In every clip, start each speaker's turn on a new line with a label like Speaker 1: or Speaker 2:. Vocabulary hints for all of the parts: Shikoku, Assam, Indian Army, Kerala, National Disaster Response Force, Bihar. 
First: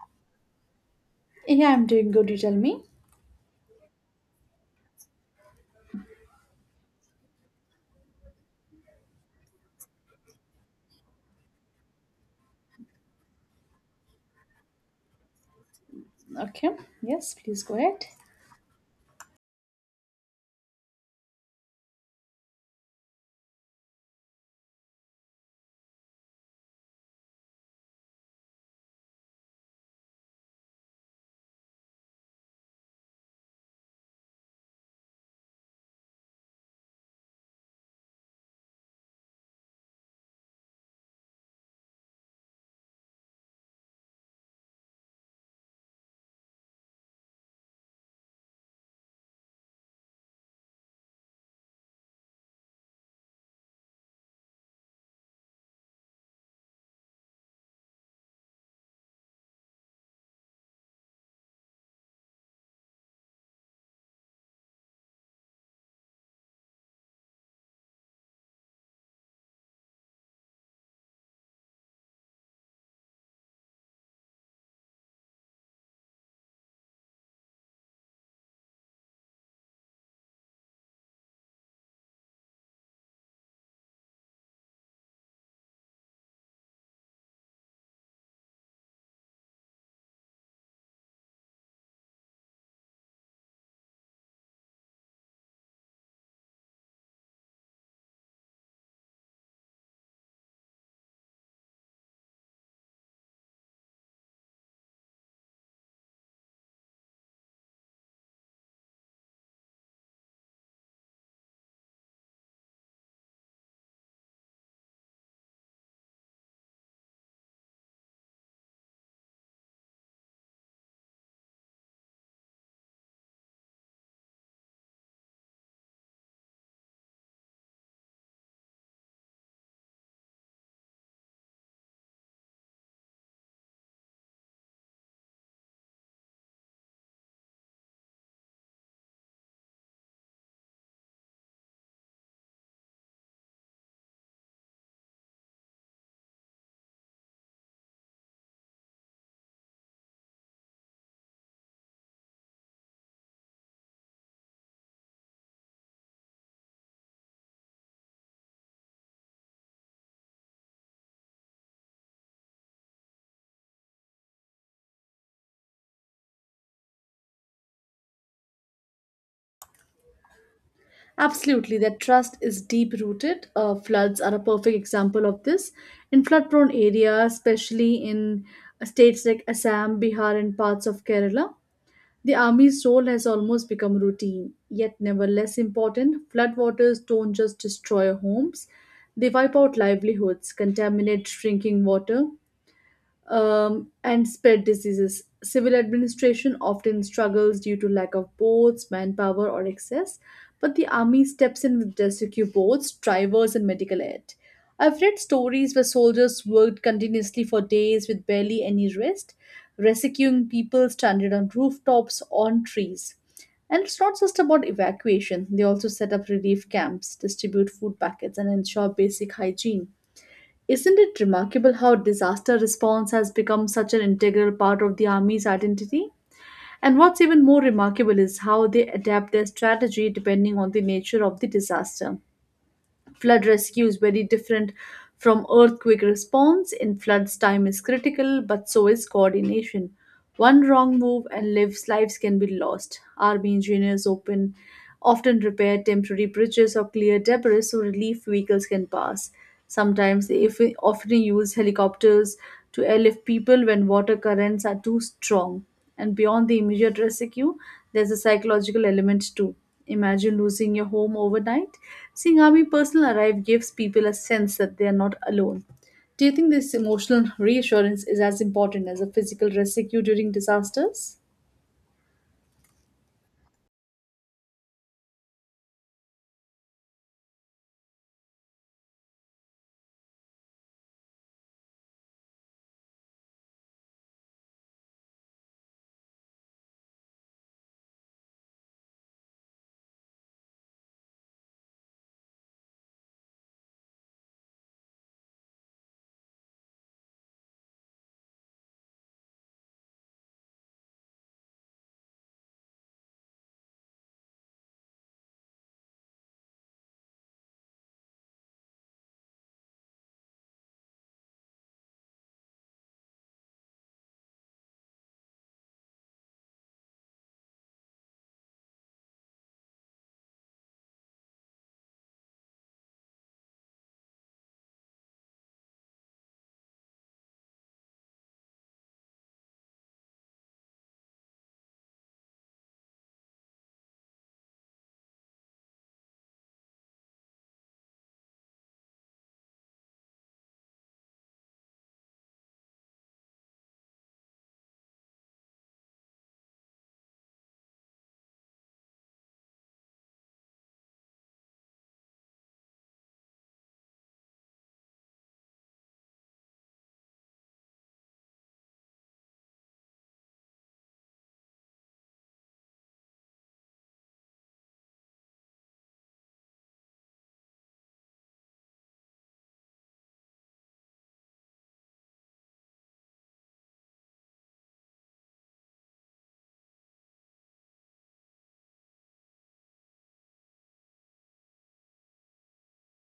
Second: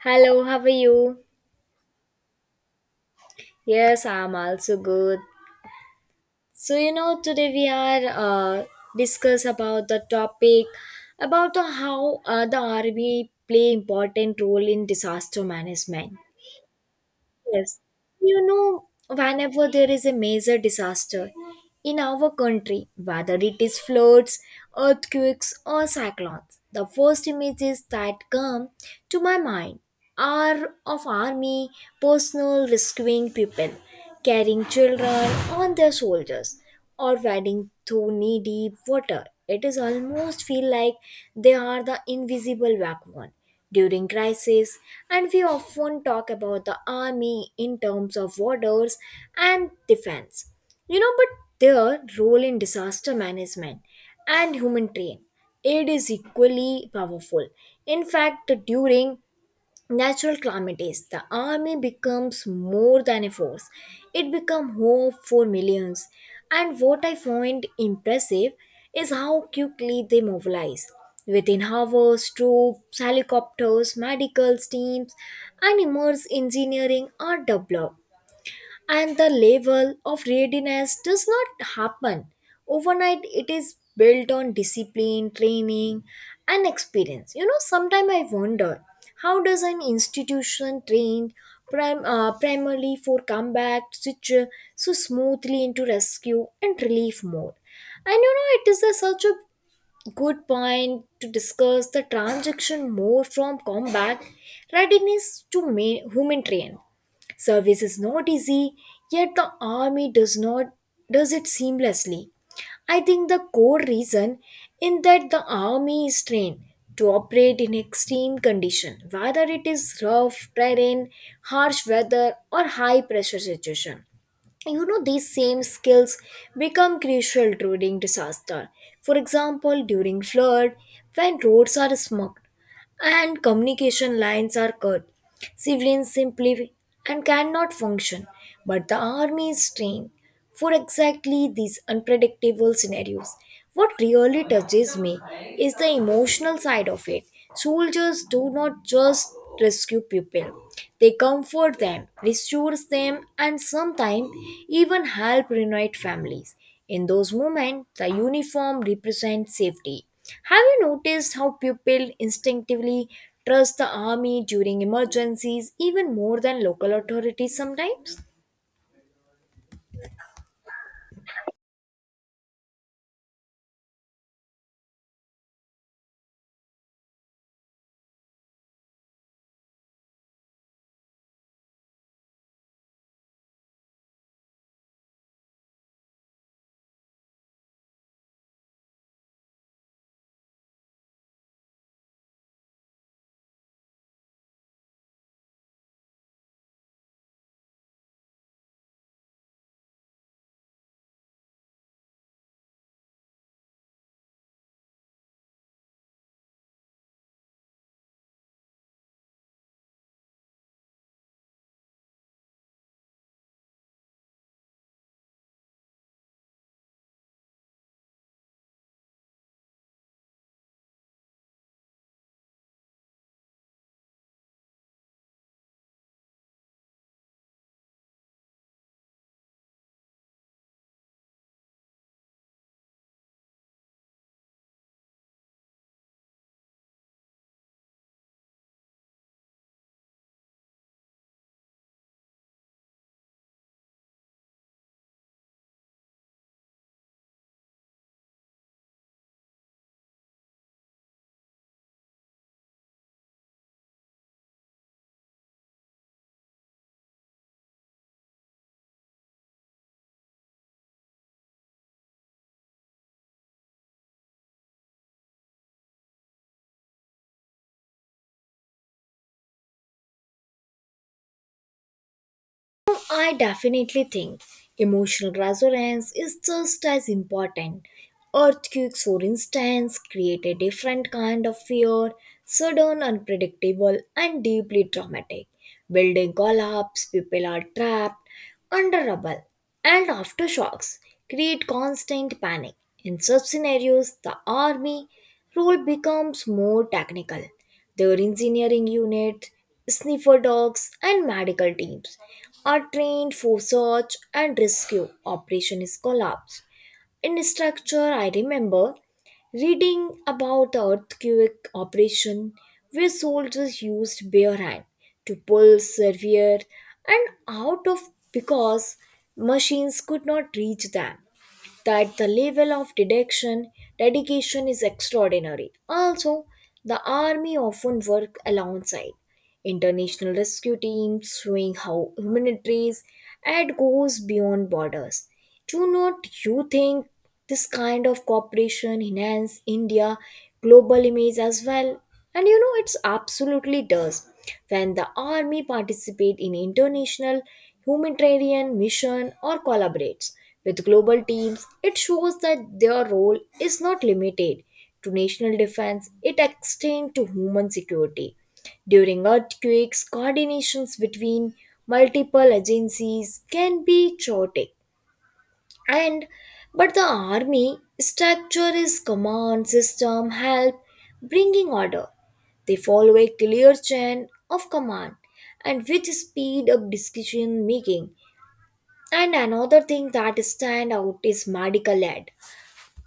Speaker 1: Hello, how are you?
Speaker 2: Yeah, I'm doing good. You tell me.
Speaker 1: Yes, I'm also good. Today we are discuss about the topic about the, how the army play important role in disaster management.
Speaker 2: Okay. Yes, please go
Speaker 1: Yes,
Speaker 2: ahead.
Speaker 1: you know, whenever there is a major disaster in our country, whether it is floods, earthquakes, or cyclones, the first images that come to my mind are of army personnel rescuing people carrying children on their shoulders or wading through knee deep water. It is almost feel like they are the invisible backbone during crisis, and we often talk about the army in terms of borders and defense, but their role in disaster management and humanitarian aid is equally powerful. In fact, during natural calamities, the army becomes more than a force. It becomes hope for millions. And what I find impressive is how quickly they mobilize. Within hours, troops, helicopters, medical teams, and immense engineering are developed, and the level of readiness does not happen overnight. It is built on discipline, training, and experience. Sometimes I wonder, how does an institution trained primarily for combat switch so smoothly into rescue and relief mode? And it is a, such a good point to discuss the transaction more from combat readiness to humanitarian. Service is not easy, yet the army does not does it seamlessly. I think the core reason in that the army is trained to operate in extreme condition, whether it is rough terrain, harsh weather, or high pressure situation. These same skills become crucial during disaster. For example, during flood, when roads are smoked and communication lines are cut, civilians simply and cannot function, but the army is trained for exactly these unpredictable scenarios. What really touches me is the emotional side of it. Soldiers do not just rescue people. They comfort them, restore them, and sometimes even help reunite families. In those moments, the uniform represents safety. Have you noticed how people instinctively trust the army during emergencies even more than local authorities sometimes?
Speaker 2: Absolutely. That trust is deep rooted. Floods are a perfect example of this. In flood prone areas, especially in states like Assam, Bihar, and parts of Kerala, the army's role has almost become routine, yet never less important. Floodwaters don't just destroy homes, they wipe out livelihoods, contaminate drinking water, and spread diseases. Civil administration often struggles due to lack of boats, manpower, or excess, but the army steps in with rescue boats, drivers, and medical aid. I've read stories where soldiers worked continuously for days with barely any rest, rescuing people stranded on rooftops, on trees. And it's not just about evacuation, they also set up relief camps, distribute food packets, and ensure basic hygiene. Isn't it remarkable how disaster response has become such an integral part of the Army's identity? And what's even more remarkable is how they adapt their strategy depending on the nature of the disaster. Flood rescue is very different from earthquake response. In floods, time is critical, but so is coordination. One wrong move and lives can be lost. Army engineers open often repair temporary bridges or clear debris so relief vehicles can pass. Sometimes they if- often use helicopters to airlift people when water currents are too strong. And beyond the immediate rescue, there's a psychological element too. Imagine losing your home overnight. Seeing army personnel arrive gives people a sense that they are not alone. Do you think this emotional reassurance is as important as a physical rescue during disasters?
Speaker 1: I definitely think emotional resonance is just as important. Earthquakes, for instance, create a different kind of fear, sudden, unpredictable, and deeply traumatic. Building collapse, people are trapped under rubble, and aftershocks create constant panic. In such scenarios, the army role becomes more technical. Their engineering unit, sniffer dogs, and medical teams are trained for search and rescue operations collapse. In structure, I remember reading about the earthquake operation where soldiers used bare hand to pull severe and out of because machines could not reach them. That the level of deduction, dedication is extraordinary. Also, the army often work alongside international rescue teams, showing how humanitarian aid goes beyond borders. Do not you think this kind of cooperation enhance India global image as well? And it's absolutely does. When the army participates in international humanitarian mission or collaborates with global teams, it shows that their role is not limited to national defense. It extends to human security. During earthquakes, coordinations between multiple agencies can be chaotic, and but the army structure is command system help bringing order. They follow a clear chain of command, and which speed up decision making. And another thing that stand out is medical aid.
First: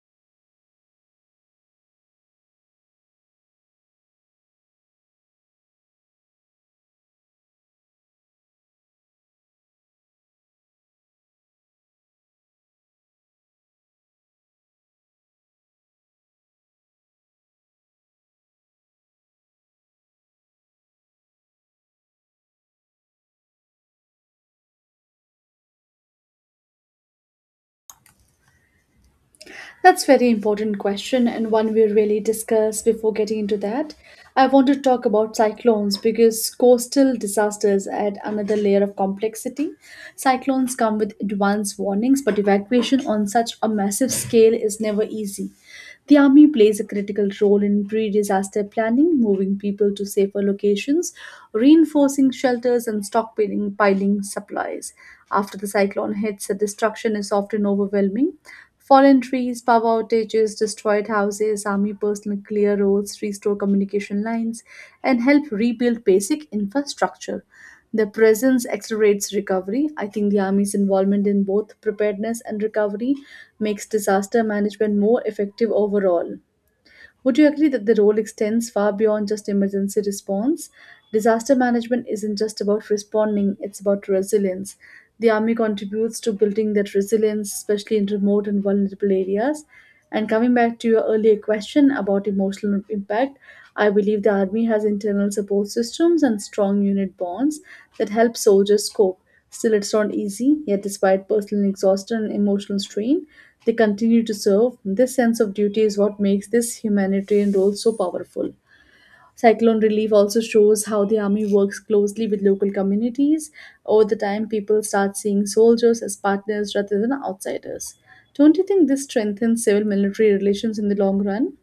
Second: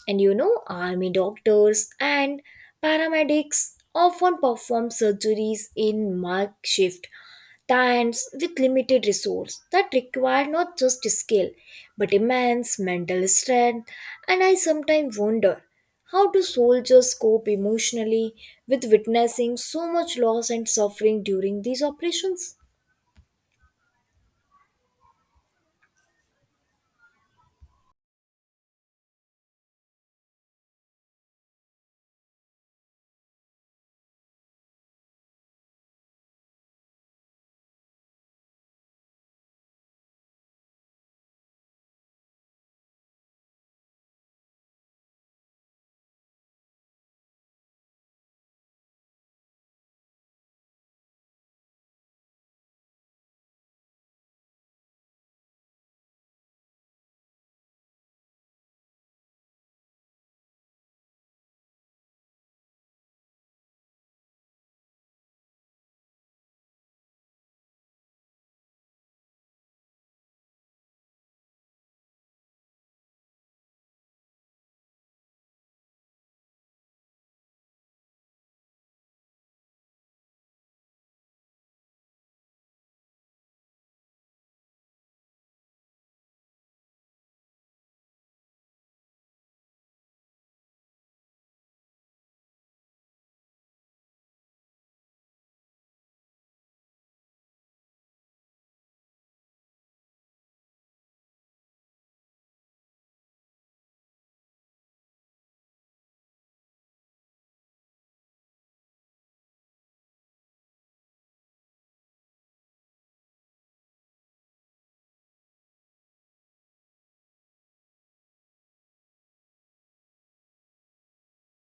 Speaker 1: And army doctors and paramedics often perform surgeries in makeshift tents with limited resources. That require not just skill but immense mental strength. And I sometimes wonder, how do soldiers cope emotionally with witnessing so much loss and suffering during these operations?
Speaker 2: That's very important question and one we really discuss before getting into that. I want to talk about cyclones because coastal disasters add another layer of complexity. Cyclones come with advance warnings, but evacuation on such a massive scale is never easy. The army plays a critical role in pre-disaster planning, moving people to safer locations, reinforcing shelters and stockpiling piling supplies. After the cyclone hits, the destruction is often overwhelming. Fallen trees, power outages, destroyed houses, army personnel clear roads, restore communication lines, and help rebuild basic infrastructure. Their presence accelerates recovery. I think the Army's involvement in both preparedness and recovery makes disaster management more effective overall. Would you agree that the role extends far beyond just emergency response? Disaster management isn't just about responding, it's about resilience. The Army contributes to building that resilience, especially in remote and vulnerable areas. And coming back to your earlier question about emotional impact, I believe the Army has internal support systems and strong unit bonds that help soldiers cope. Still, it's not easy, yet, despite personal exhaustion and emotional strain, they continue to serve. This sense of duty is what makes this humanitarian role so powerful. Cyclone relief also shows how the army works closely with local communities. Over the time, people start seeing soldiers as partners rather than outsiders. Don't you think this strengthens civil military relations in the long run?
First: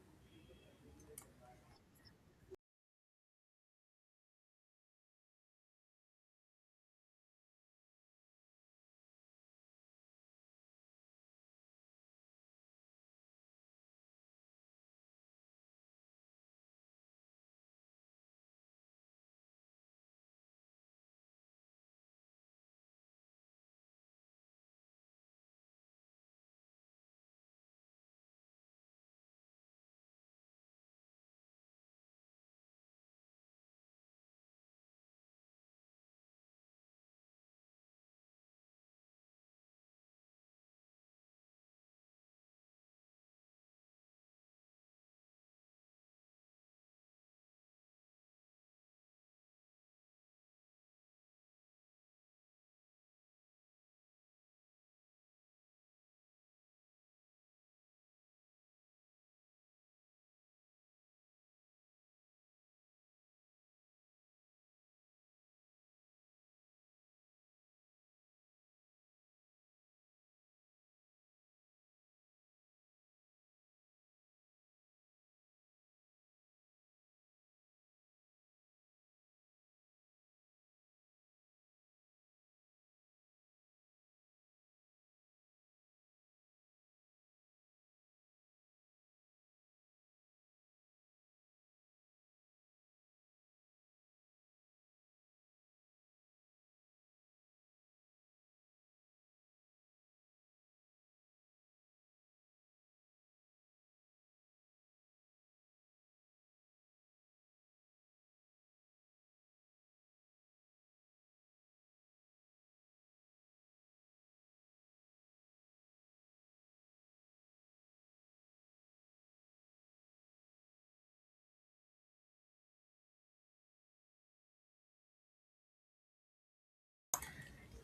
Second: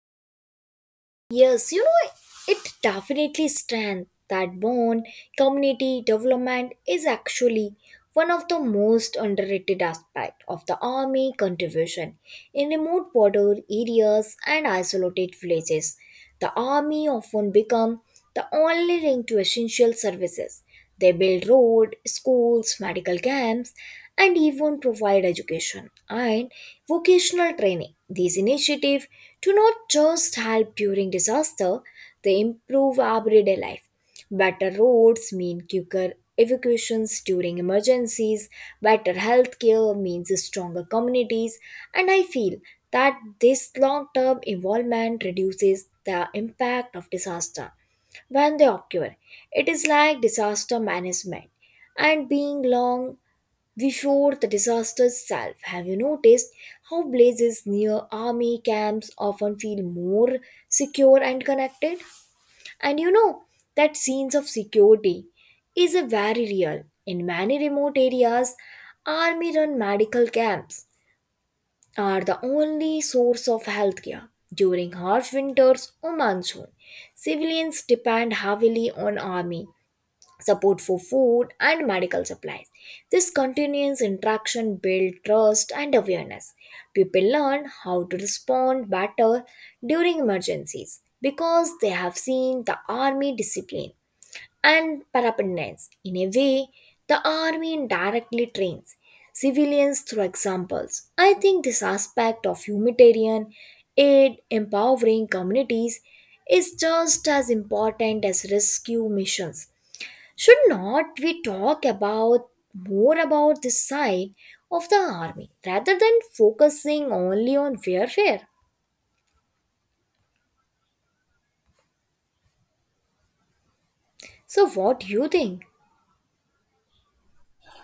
Speaker 1: Yes, it definitely strengthens that bond. Community development is actually one of the most underrated aspects of the army contribution. In remote border areas and isolated villages, the army often become the only link to essential services. They build road, schools, medical camps, and even provide education and vocational training. These initiatives to not just help during disaster, they improve everyday life. Better roads mean quicker evacuations during emergencies, better healthcare means stronger communities, and I feel that this long term involvement reduces the impact of disaster when they occur. It is like disaster management and being long before the disaster itself. Have you noticed how blazes near army camps often feel more secure and connected? And that sense of security is a very real. In many remote areas, army run medical camps are the only source of healthcare. During harsh winters or monsoon, civilians depend heavily on army support for food and medical supplies. This continuous interaction builds trust and awareness. People learn how to respond better during emergencies because they have seen the army discipline and parapendants. In a way, the army indirectly trains civilians through examples. I think this aspect of humanitarian aid empowering communities is just as important as rescue missions. Should not we talk about more about this side of the army rather than focusing only on warfare? So what do you think?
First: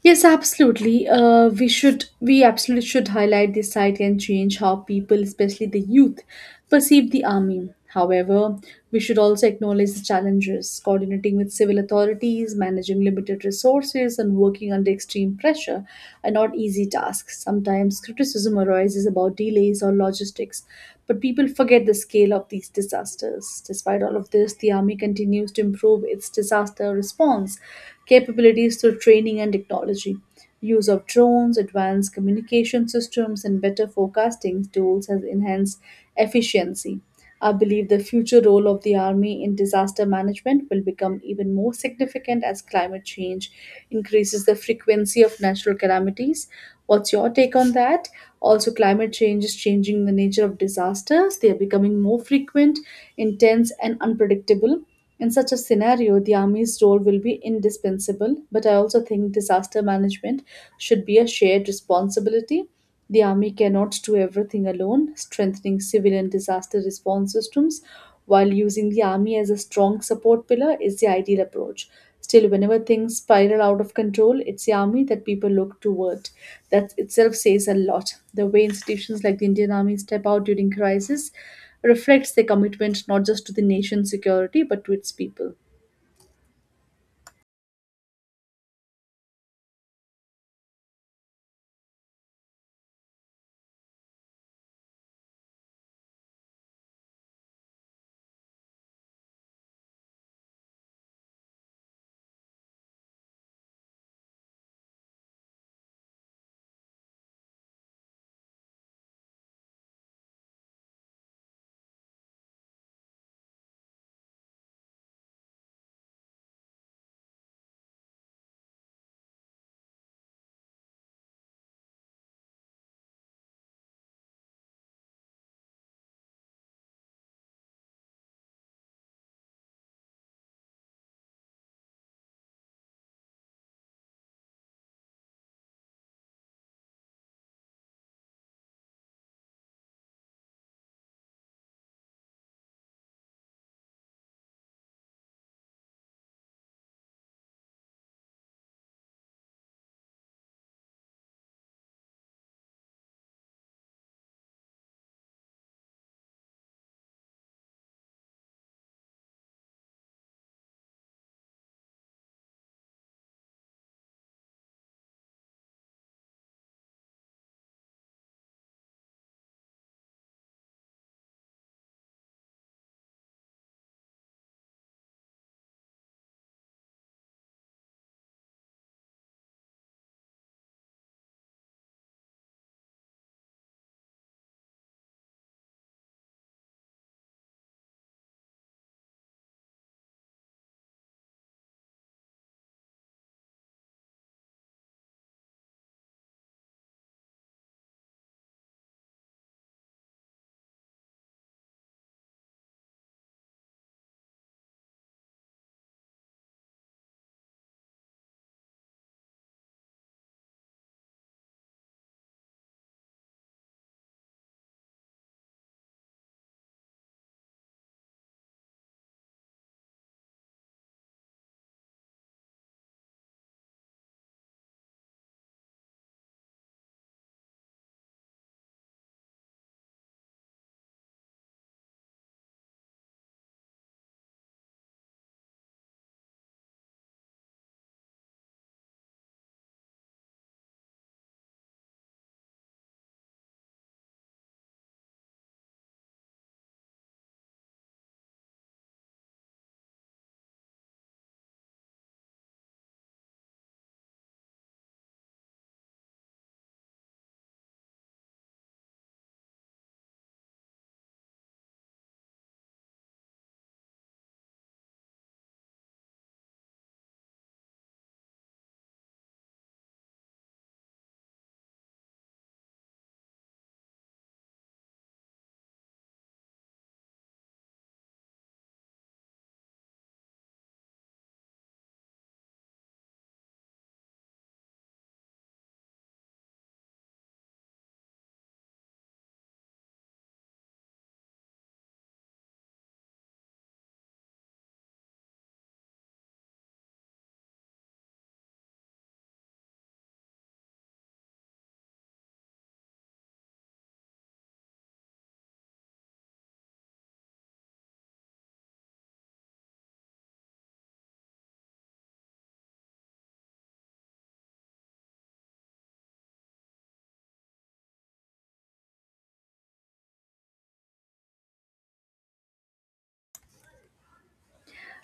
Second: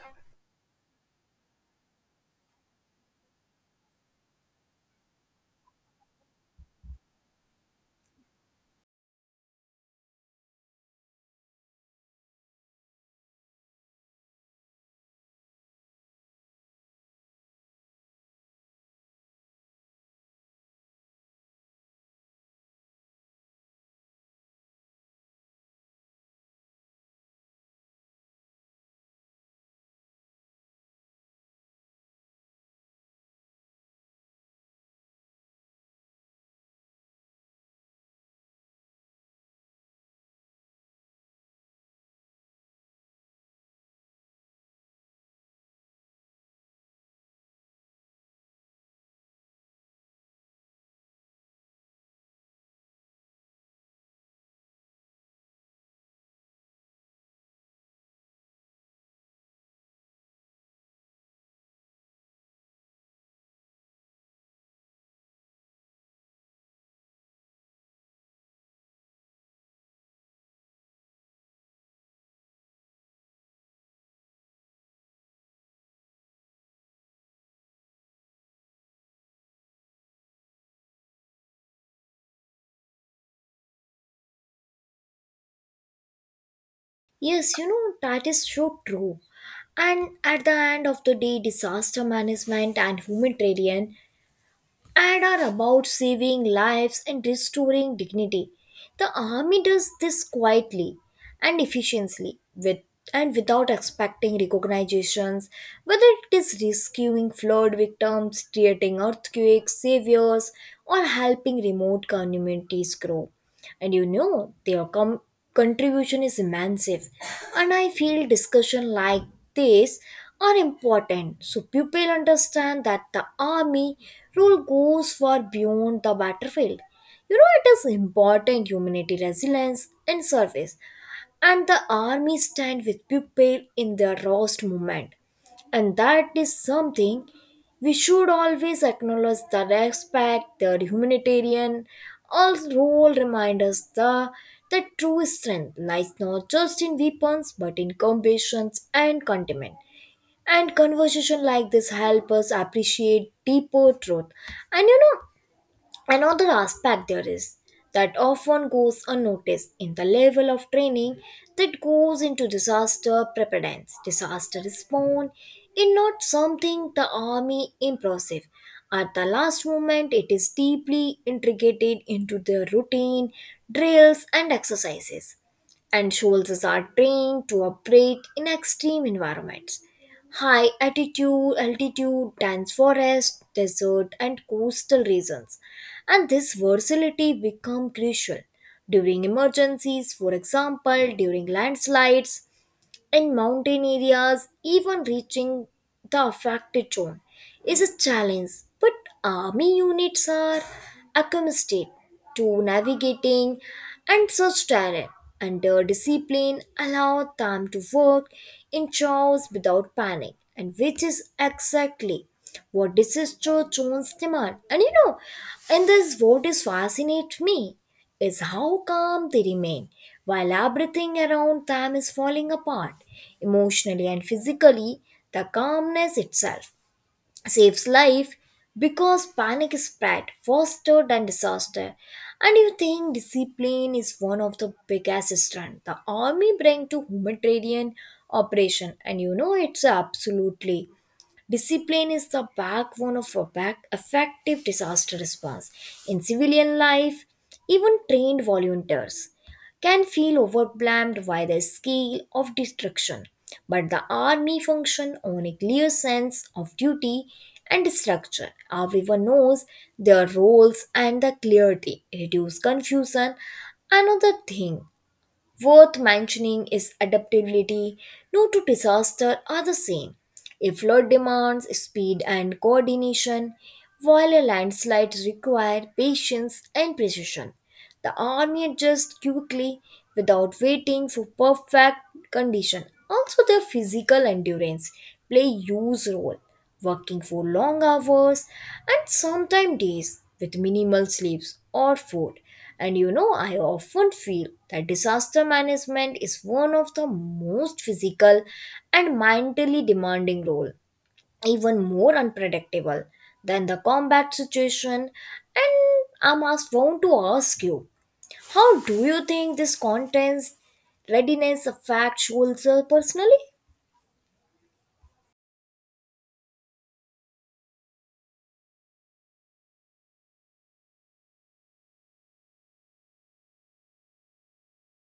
Speaker 2: Yes, absolutely. We should, we absolutely should highlight this site and change how people, especially the youth, perceive the army. However, we should also acknowledge the challenges coordinating with civil authorities, managing limited resources, and working under extreme pressure are not easy tasks. Sometimes criticism arises about delays or logistics, but people forget the scale of these disasters. Despite all of this, the army continues to improve its disaster response capabilities through training and technology. Use of drones, advanced communication systems, and better forecasting tools has enhanced efficiency. I believe the future role of the Army in disaster management will become even more significant as climate change increases the frequency of natural calamities. What's your take on that? Also, climate change is changing the nature of disasters. They are becoming more frequent, intense, and unpredictable. In such a scenario, the Army's role will be indispensable, but I also think disaster management should be a shared responsibility. The Army cannot do everything alone, strengthening civilian disaster response systems while using the Army as a strong support pillar is the ideal approach. Still, whenever things spiral out of control, it's the Army that people look toward. That itself says a lot. The way institutions like the Indian Army step out during crisis reflects their commitment not just to the nation's security but to its people.
Speaker 1: Yes, that is so true. And at the end of the day, disaster management and humanitarian aid are about saving lives and restoring dignity. The army does this quietly and efficiently with and without expecting recognitions, whether it is rescuing flood victims, creating earthquake saviors, or helping remote communities grow. And their contribution is massive, and I feel discussion like this are important so people understand that the army role goes far beyond the battlefield. It is important humanity resilience and service, and the army stand with people in their rawest moment, and that is something we should always acknowledge. The respect, the humanitarian all role remind us the that true strength lies not just in weapons but in compassions and contentment, and conversation like this help us appreciate deeper truth. And another aspect there is that often goes unnoticed in the level of training that goes into disaster preparedness. Disaster response is not something the army impressive. At the last moment, it is deeply integrated into their routine, drills, and exercises, and soldiers are trained to operate in extreme environments, high altitude, dense forest, desert, and coastal regions. And this versatility become crucial during emergencies. For example, during landslides in mountain areas, even reaching the affected zone is a challenge. But army units are accustomed to navigating and such terrain, and their discipline allow them to work in chaos without panic, and which is exactly what disaster zones demand. And this what is fascinates me is how calm they remain while everything around them is falling apart. Emotionally and physically, the calmness itself saves life because panic is spread, fostered, and disaster. And you think discipline is one of the biggest strength the army bring to humanitarian operation, and it's absolutely. Discipline is the backbone of a back effective disaster response. In civilian life, even trained volunteers can feel overwhelmed by the scale of destruction. But the army function on a clear sense of duty and structure. Everyone knows their roles and the clarity, reduce confusion. Another thing worth mentioning is adaptability. No two disasters are the same. A flood demands speed and coordination, while a landslide requires patience and precision. The army adjusts quickly without waiting for perfect condition. Also, their physical endurance play huge role, working for long hours and sometimes days with minimal sleeps or food. And I often feel that disaster management is one of the most physical and mentally demanding role, even more unpredictable than the combat situation. And want to ask you, how do you think this contents readiness affects soldiers personally?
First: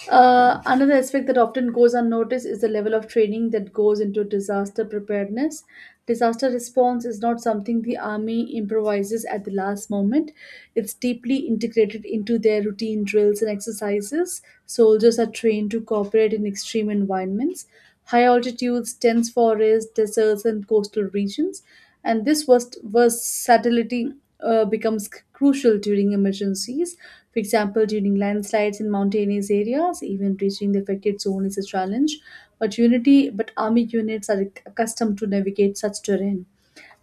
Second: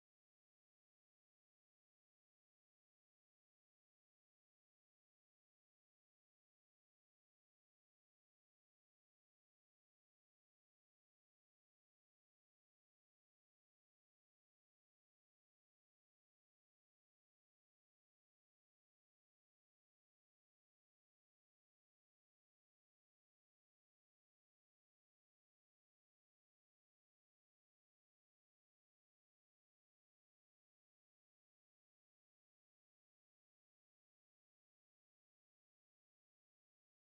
Speaker 2: Another aspect that often goes unnoticed is the level of training that goes into disaster preparedness. Disaster response is not something the army improvises at the last moment. It's deeply integrated into their routine drills and exercises. Soldiers are trained to cooperate in extreme environments, high altitudes, dense forests, deserts, and coastal regions. And this versatility becomes crucial during emergencies. For example, during landslides in mountainous areas, even reaching the affected zone is a challenge. But army units are accustomed to navigate such terrain.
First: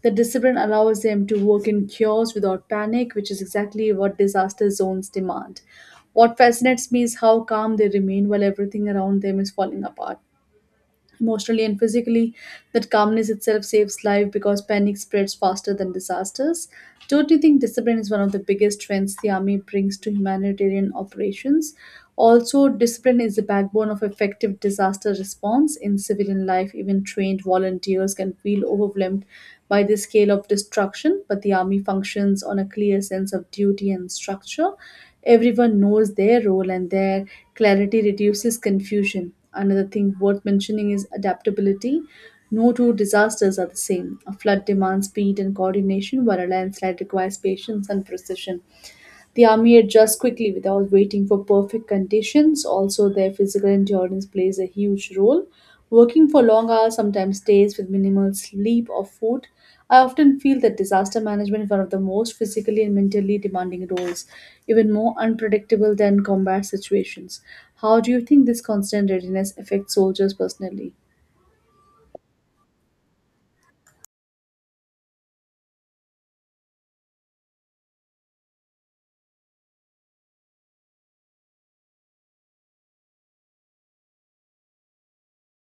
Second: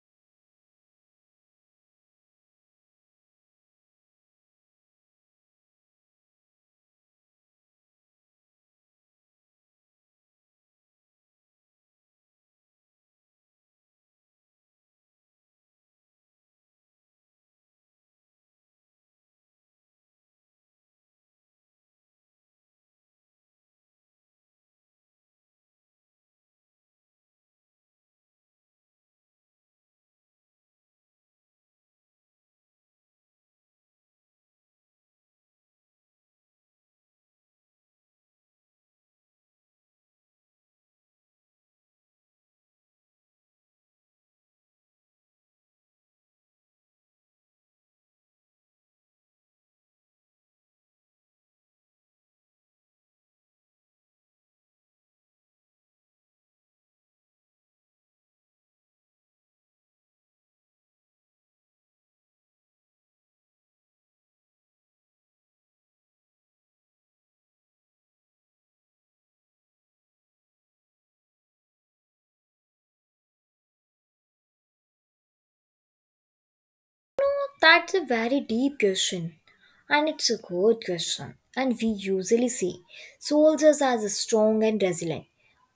Speaker 2: The discipline allows them to work in chaos without panic, which is exactly what disaster zones demand. What fascinates me is how calm they remain while everything around them is falling apart emotionally and physically. That calmness itself saves life because panic spreads faster than disasters. Don't you think discipline is one of the biggest strengths the army brings to humanitarian operations? Also, discipline is the backbone of effective disaster response. In civilian life, even trained volunteers can feel overwhelmed by the scale of destruction, but the army functions on a clear sense of duty and structure. Everyone knows their role and their clarity reduces confusion. Another thing worth mentioning is adaptability. No two disasters are the same. A flood demands speed and coordination, while a landslide requires patience and precision. The army adjusts quickly without waiting for perfect conditions. Also, their physical endurance plays a huge role. Working for long hours, sometimes days, with minimal sleep or food. I often feel that disaster management is one of the most physically and mentally demanding roles, even more unpredictable than combat situations. How do you think this constant readiness affects soldiers personally?
Speaker 1: That's a very deep question, and it's a good question. And we usually see soldiers as strong and resilient,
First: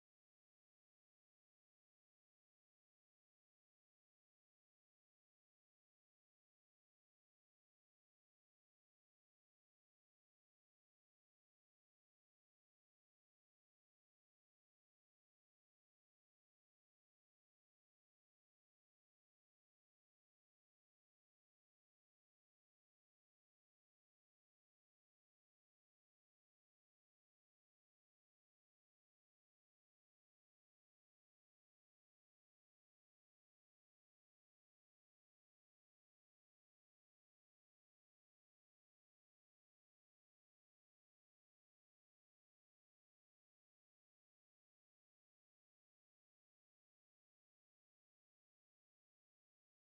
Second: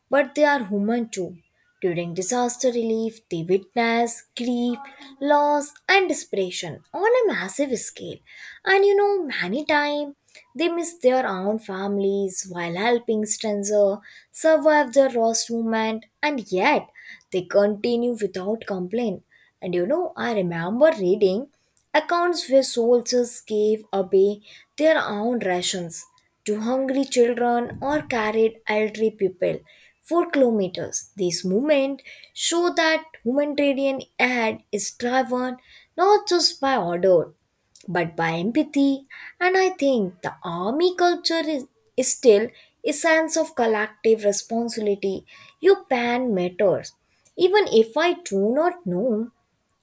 Speaker 1: but they are human too. During disaster relief, they witness grief, loss, and desperation on a massive scale. And many times they miss their own families while helping strangers survive the lost moment, and yet they continue without complaint. And I remember reading accounts where soldiers gave away their own rations to hungry children or carried elderly people for kilometers. These movements show that humanitarian aid is driven not just by order but by empathy. And I think the army culture is still a sense of collective responsibility. Your pan matters. Even if I do not know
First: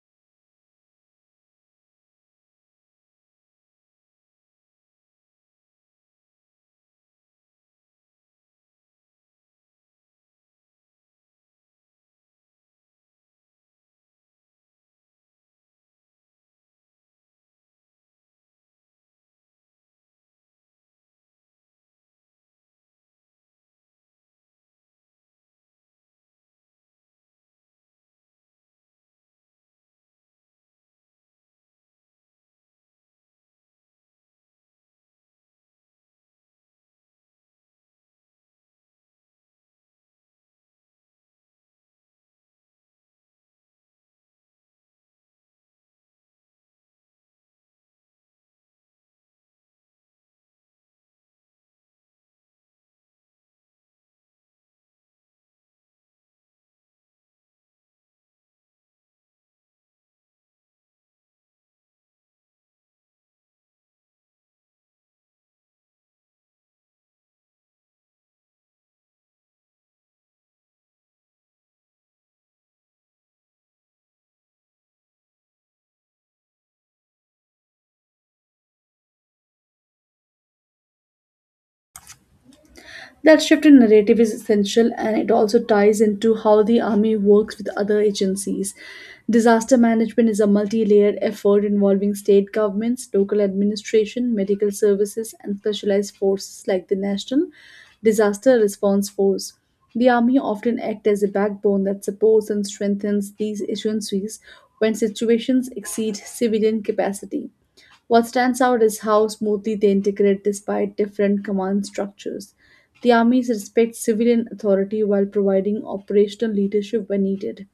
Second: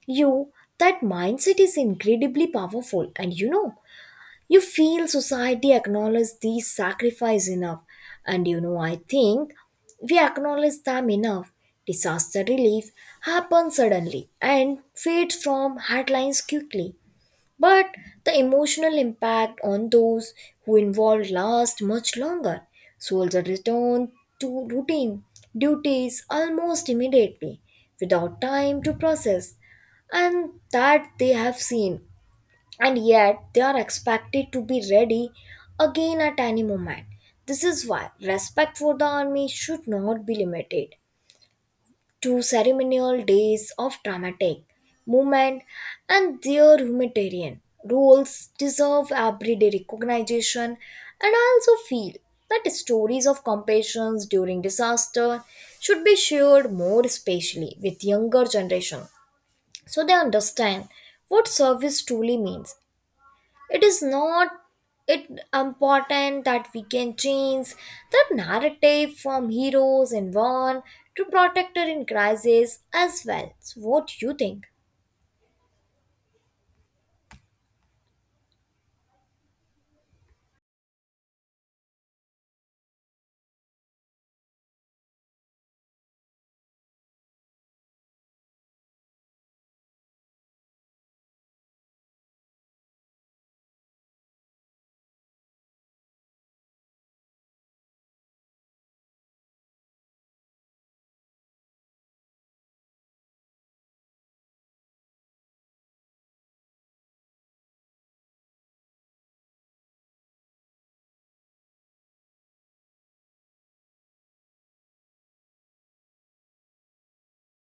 Speaker 1: you, that mindset is incredibly powerful. And you feel society acknowledges these sacrifice enough. And I think we acknowledge them enough. Disaster relief happens suddenly and fades from headlines quickly. But the emotional impact on those who involved lasts much longer. Soldiers return to routine duties almost immediately without time to process, and that they have seen, and yet they are expected to be ready again at any moment. This is why respect for the army should not be limited to ceremonial days of dramatic movement, and their humanitarian roles deserve everyday recognition. And I also feel that stories of compassion during disaster should be shared more, especially with younger generation, so they understand what service truly means. It is not it important that we can change the narrative from heroes in one to protector in crisis as well. So what do you think?
Speaker 2: That shift in narrative is essential and it also ties into how the Army works with other agencies. Disaster management is a multi layered effort involving state governments, local administration, medical services, and specialized forces like the National Disaster Response Force. The Army often acts as a backbone that supports and strengthens these agencies when situations exceed civilian capacity. What stands out is how smoothly they integrate despite different command structures. The armies respect civilian authority while providing operational leadership when needed.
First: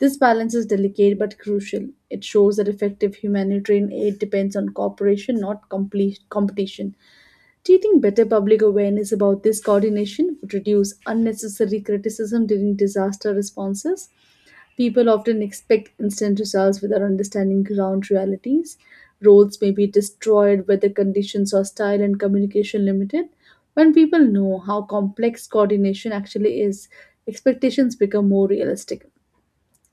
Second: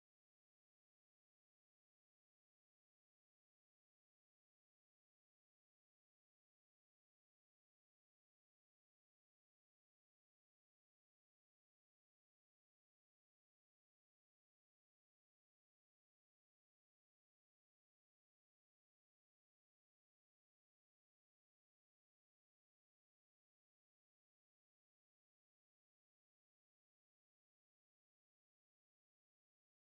Speaker 2: This balance is delicate but crucial. It shows that effective humanitarian aid depends on cooperation, not complete competition. Do you think better public awareness about this coordination would reduce unnecessary criticism during disaster responses? People often expect instant results without understanding ground realities. Roles may be destroyed, weather conditions hostile, and communication limited. When people know how complex coordination actually is, expectations become more realistic.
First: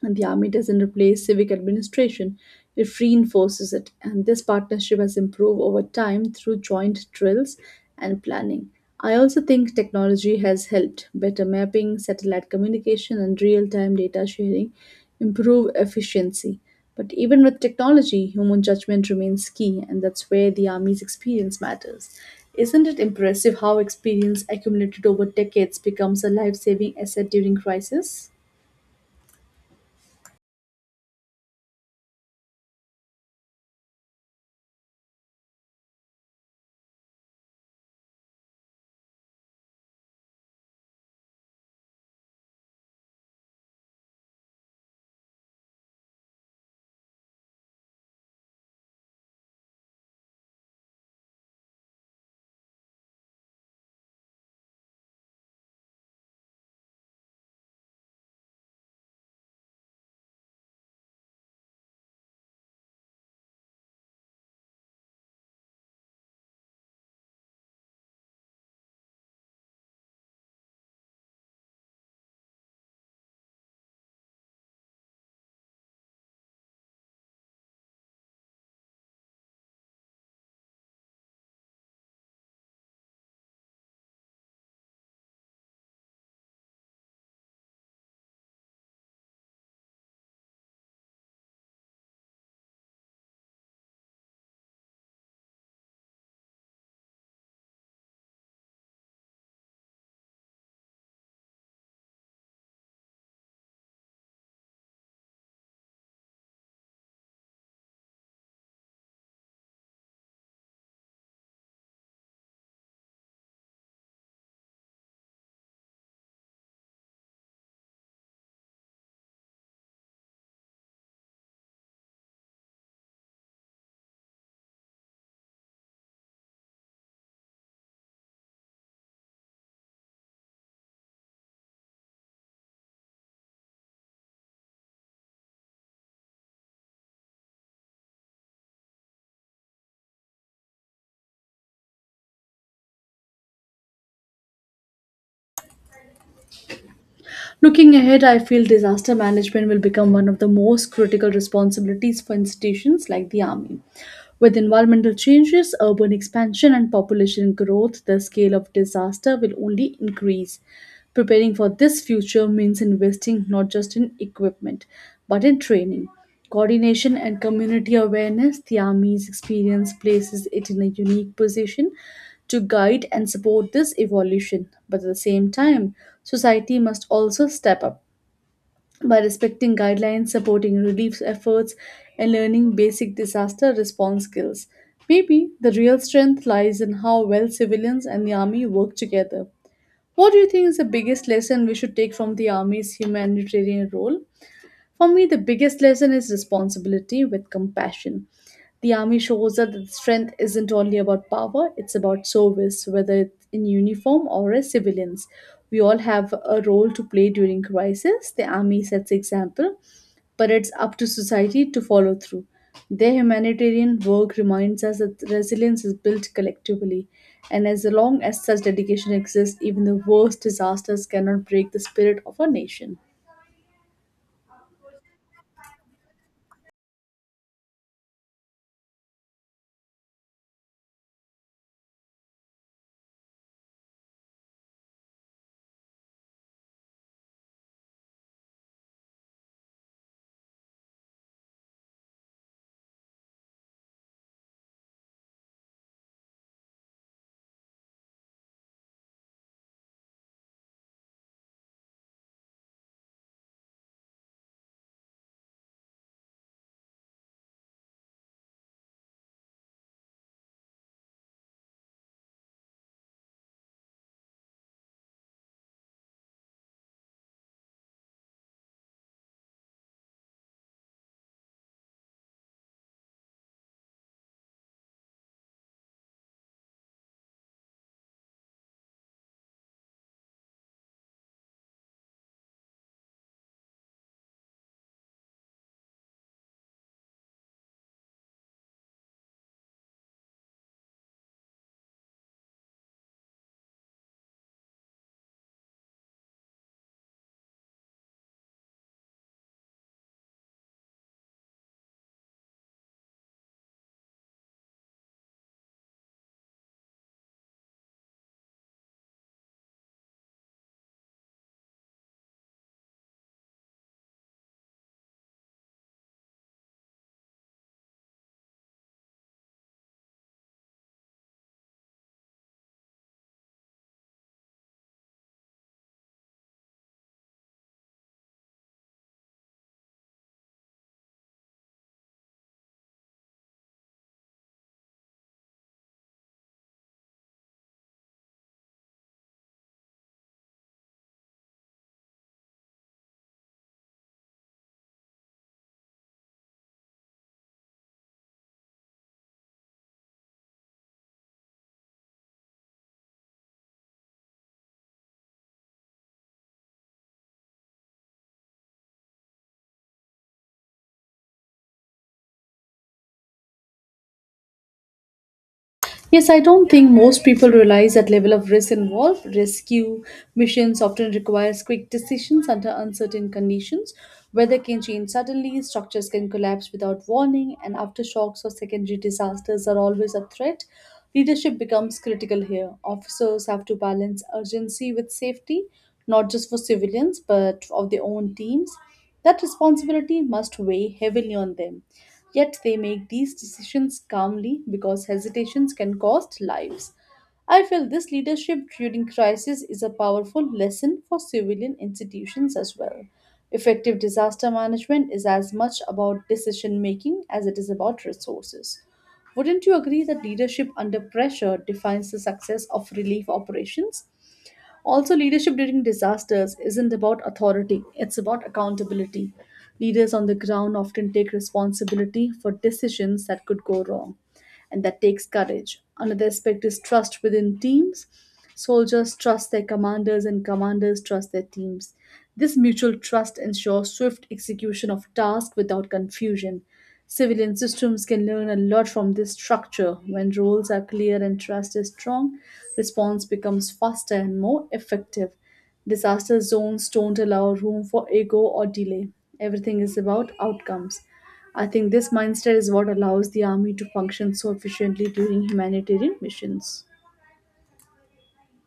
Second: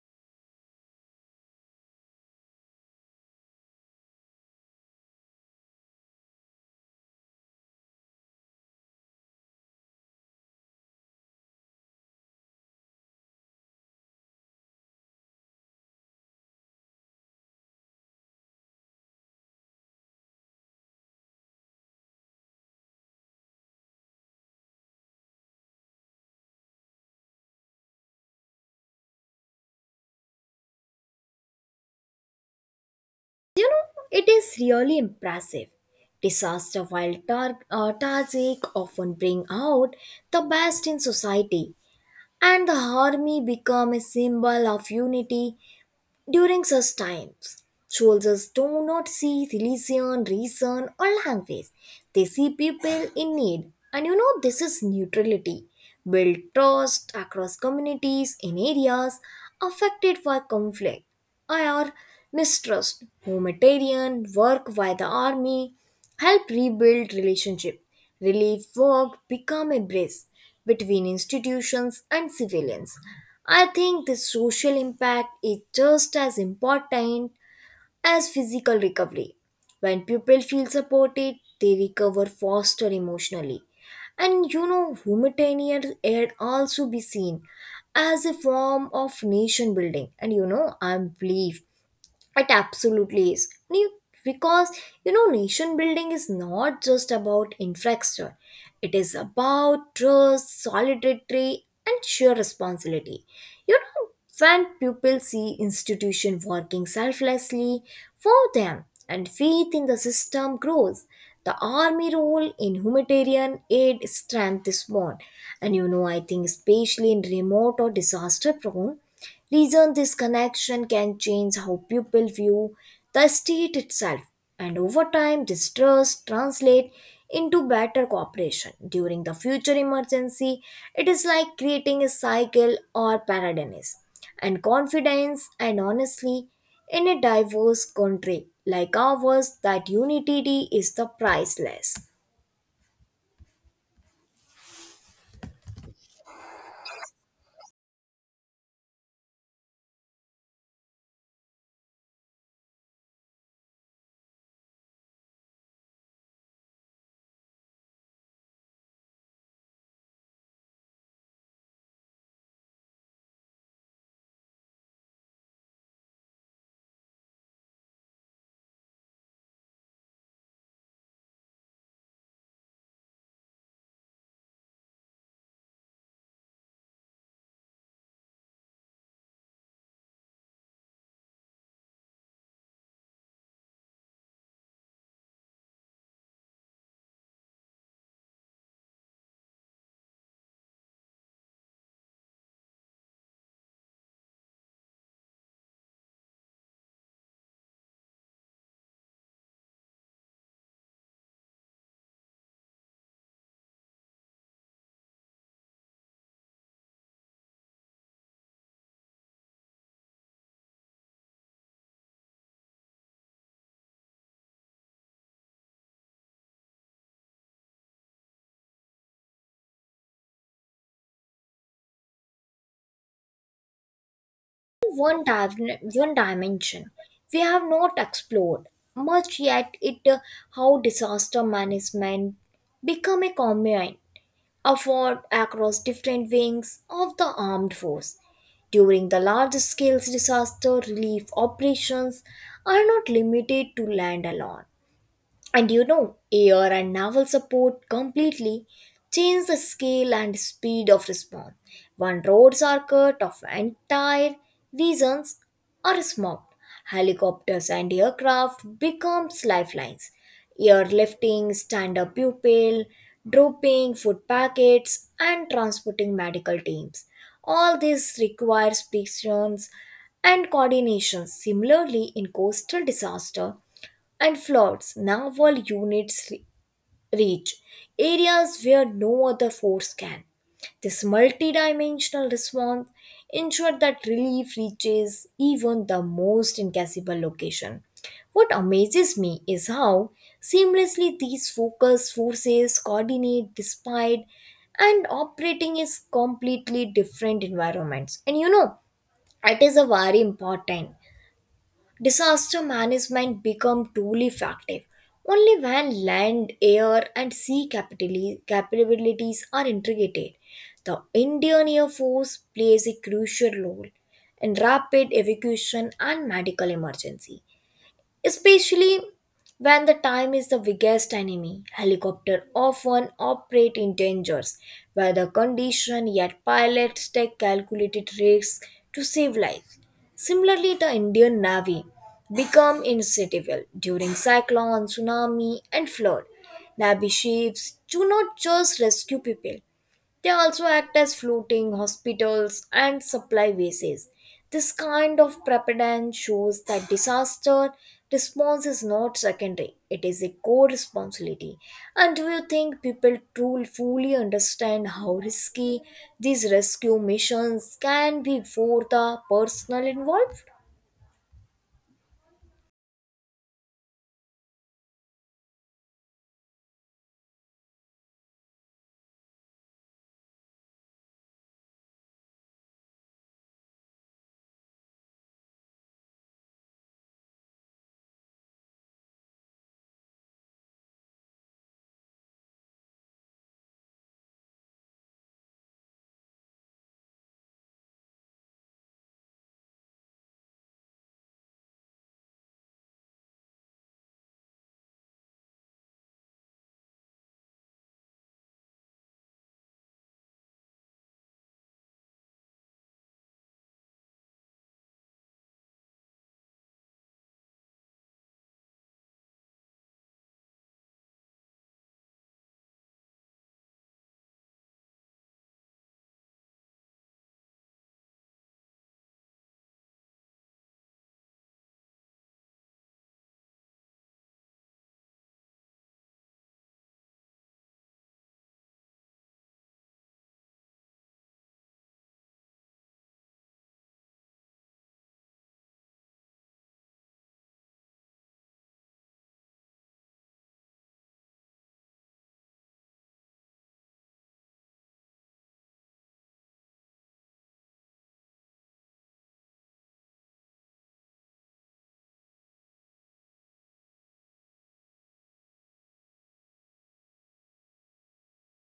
Speaker 2: And the army doesn't replace civic administration, it reinforces it. And this partnership has improved over time through joint drills and planning. I also think technology has helped. Better mapping, satellite communication, and real time data sharing improve efficiency. But even with technology, human judgment remains key, and that's where the Army's experience matters. Isn't it impressive how experience accumulated over decades becomes a life saving asset during crisis?
Speaker 1: you know it is really impressive. Disaster, while tragic, often bring out the best in society, and the army become a symbol of unity. During such times, soldiers do not see religion, reason, or language. They see people in need. This is neutrality. Build trust across communities in areas affected by conflict or mistrust. Humanitarian work by the army help rebuild relationship. Relief work become a bridge between institutions and civilians. I think the social impact is just as important as physical recovery. When people feel supported, they recover faster emotionally. Humanitarian aid also be seen as a form of nation building. I believe it absolutely is. And you- Because nation building is not just about infrastructure, it is about trust, solidarity, and shared responsibility. You know, when people see institution working selflessly for them and faith in the system grows, the army role in humanitarian aid strength is born. I think especially in remote or disaster prone reason, this connection can change how people view the state itself, and over time, this trust translate into better cooperation during the future emergency. It is like creating a cycle or paradigms, and confidence and honestly in a diverse country like ours that unity is the priceless.
Speaker 2: Looking ahead, I feel disaster management will become one of the most critical responsibilities for institutions like the Army. With environmental changes, urban expansion, and population growth, the scale of disaster will only increase. Preparing for this future means investing not just in equipment, but in training. Coordination and community awareness, the Army's experience places it in a unique position to guide and support this evolution. But at the same time, society must also step up by respecting guidelines, supporting relief efforts, and learning basic disaster response skills. Maybe the real strength lies in how well civilians and the Army work together. What do you think is the biggest lesson we should take from the Army's humanitarian role? For me, the biggest lesson is responsibility with compassion. The army shows us that strength isn't only about power, it's about service, whether it's in uniform or as civilians. We all have a role to play during crisis. The army sets example, but it's up to society to follow through. Their humanitarian work reminds us that resilience is built collectively, and as long as such dedication exists, even the worst disasters cannot break the spirit of our nation.
Speaker 1: one, div- One dimension we have not explored much yet, it how disaster management become a common effort across different wings of the armed force during the large scale disaster relief operations, are not limited to land alone. Air and naval support completely change the scale and speed of response. When roads are cut off, entire regions are smocked. Helicopters and aircraft becomes lifelines. Airlifting, stand-up pupil, dropping food packets, and transporting medical teams. All this requires patience and coordination. Similarly, in coastal disaster, and floods naval units reach areas where no other force can. This multidimensional response ensured that relief reaches even the most inaccessible location. What amazes me is how seamlessly these focus forces coordinate despite and operating is completely different environments. It is a very important. Disaster management become truly effective only when land, air, and sea capabilities are integrated. The Indian Air Force plays a crucial role in rapid evacuation and medical emergency, especially when the time is the biggest enemy. Helicopters often operate in dangerous weather conditions, yet pilots take calculated risks to save lives. Similarly, the Indian Navy become insatiable during cyclone, tsunami, and flood. Navy ships do not just rescue people; they also act as floating hospitals and supply bases. This kind of preparedness shows that disaster response is not secondary, it is a core responsibility. And do you think people truly fully understand how risky these rescue missions can be for the personnel involved?
Speaker 2: Yes, I don't think most people realize that level of risk involved. Rescue missions often requires quick decisions under uncertain conditions. Weather can change suddenly, structures can collapse without warning, and aftershocks or secondary disasters are always a threat. Leadership becomes critical here. Officers have to balance urgency with safety, not just for civilians, but of their own teams. That responsibility must weigh heavily on them. Yet they make these decisions calmly because hesitations can cost lives. I feel this leadership during crisis is a powerful lesson for civilian institutions as well. Effective disaster management is as much about decision making as it is about resources. Wouldn't you agree that leadership under pressure defines the success of relief operations? Also, leadership during disasters isn't about authority, it's about accountability. Leaders on the ground often take responsibility for decisions that could go wrong, and that takes courage. Another aspect is trust within teams. Soldiers trust their commanders, and commanders trust their teams. This mutual trust ensures swift execution of tasks without confusion. Civilian systems can learn a lot from this structure. When roles are clear and trust is strong, response becomes faster and more effective. Disaster zones don't allow room for ego or delay. Everything is about outcomes. I think this mindset is what allows the army to function so efficiently during humanitarian missions.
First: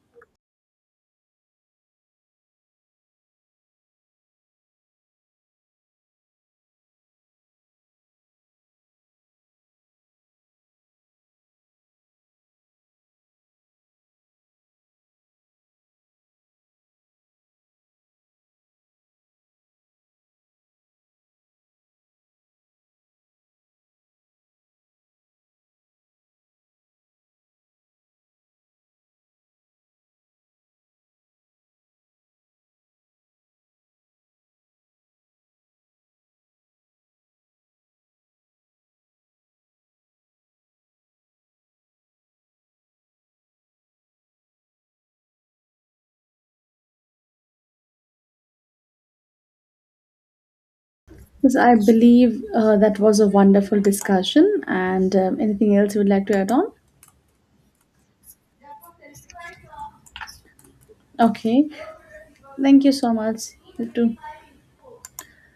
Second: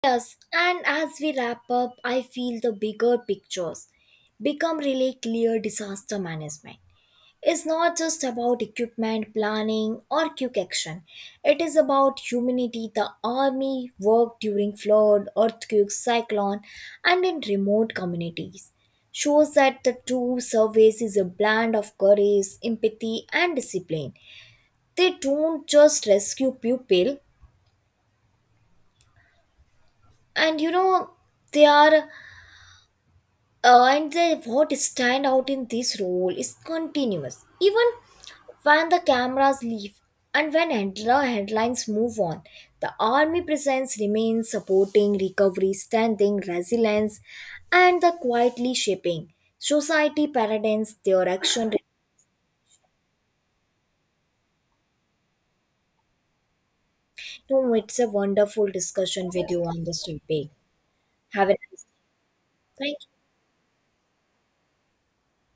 Speaker 1: Yes, and as we wrap up, I feel the bigger pictures become really clear. Disaster management is not just about equipment planning or quick action. It is about humanity. The army worked during flood, earthquake, cyclone, and in remote communities. Shows that the true service is a blend of courage, empathy, and discipline. They don't just rescue people, and you know they are and the what stand out in this role is continuous even when the cameras leave and when handler headlines move on, the army presence remains supporting recovery, standing resilience, and the quietly shaping society paradigms their
Speaker 2: Yes,
Speaker 1: action.
Speaker 2: I believe that was a wonderful discussion. And anything else you would like to add on?
Speaker 1: No, it's a wonderful discussion with you on this topic. Have a
Speaker 2: Okay.
Speaker 1: nice day,
Speaker 2: Thank you
Speaker 1: thank you.
Speaker 2: so much. You too.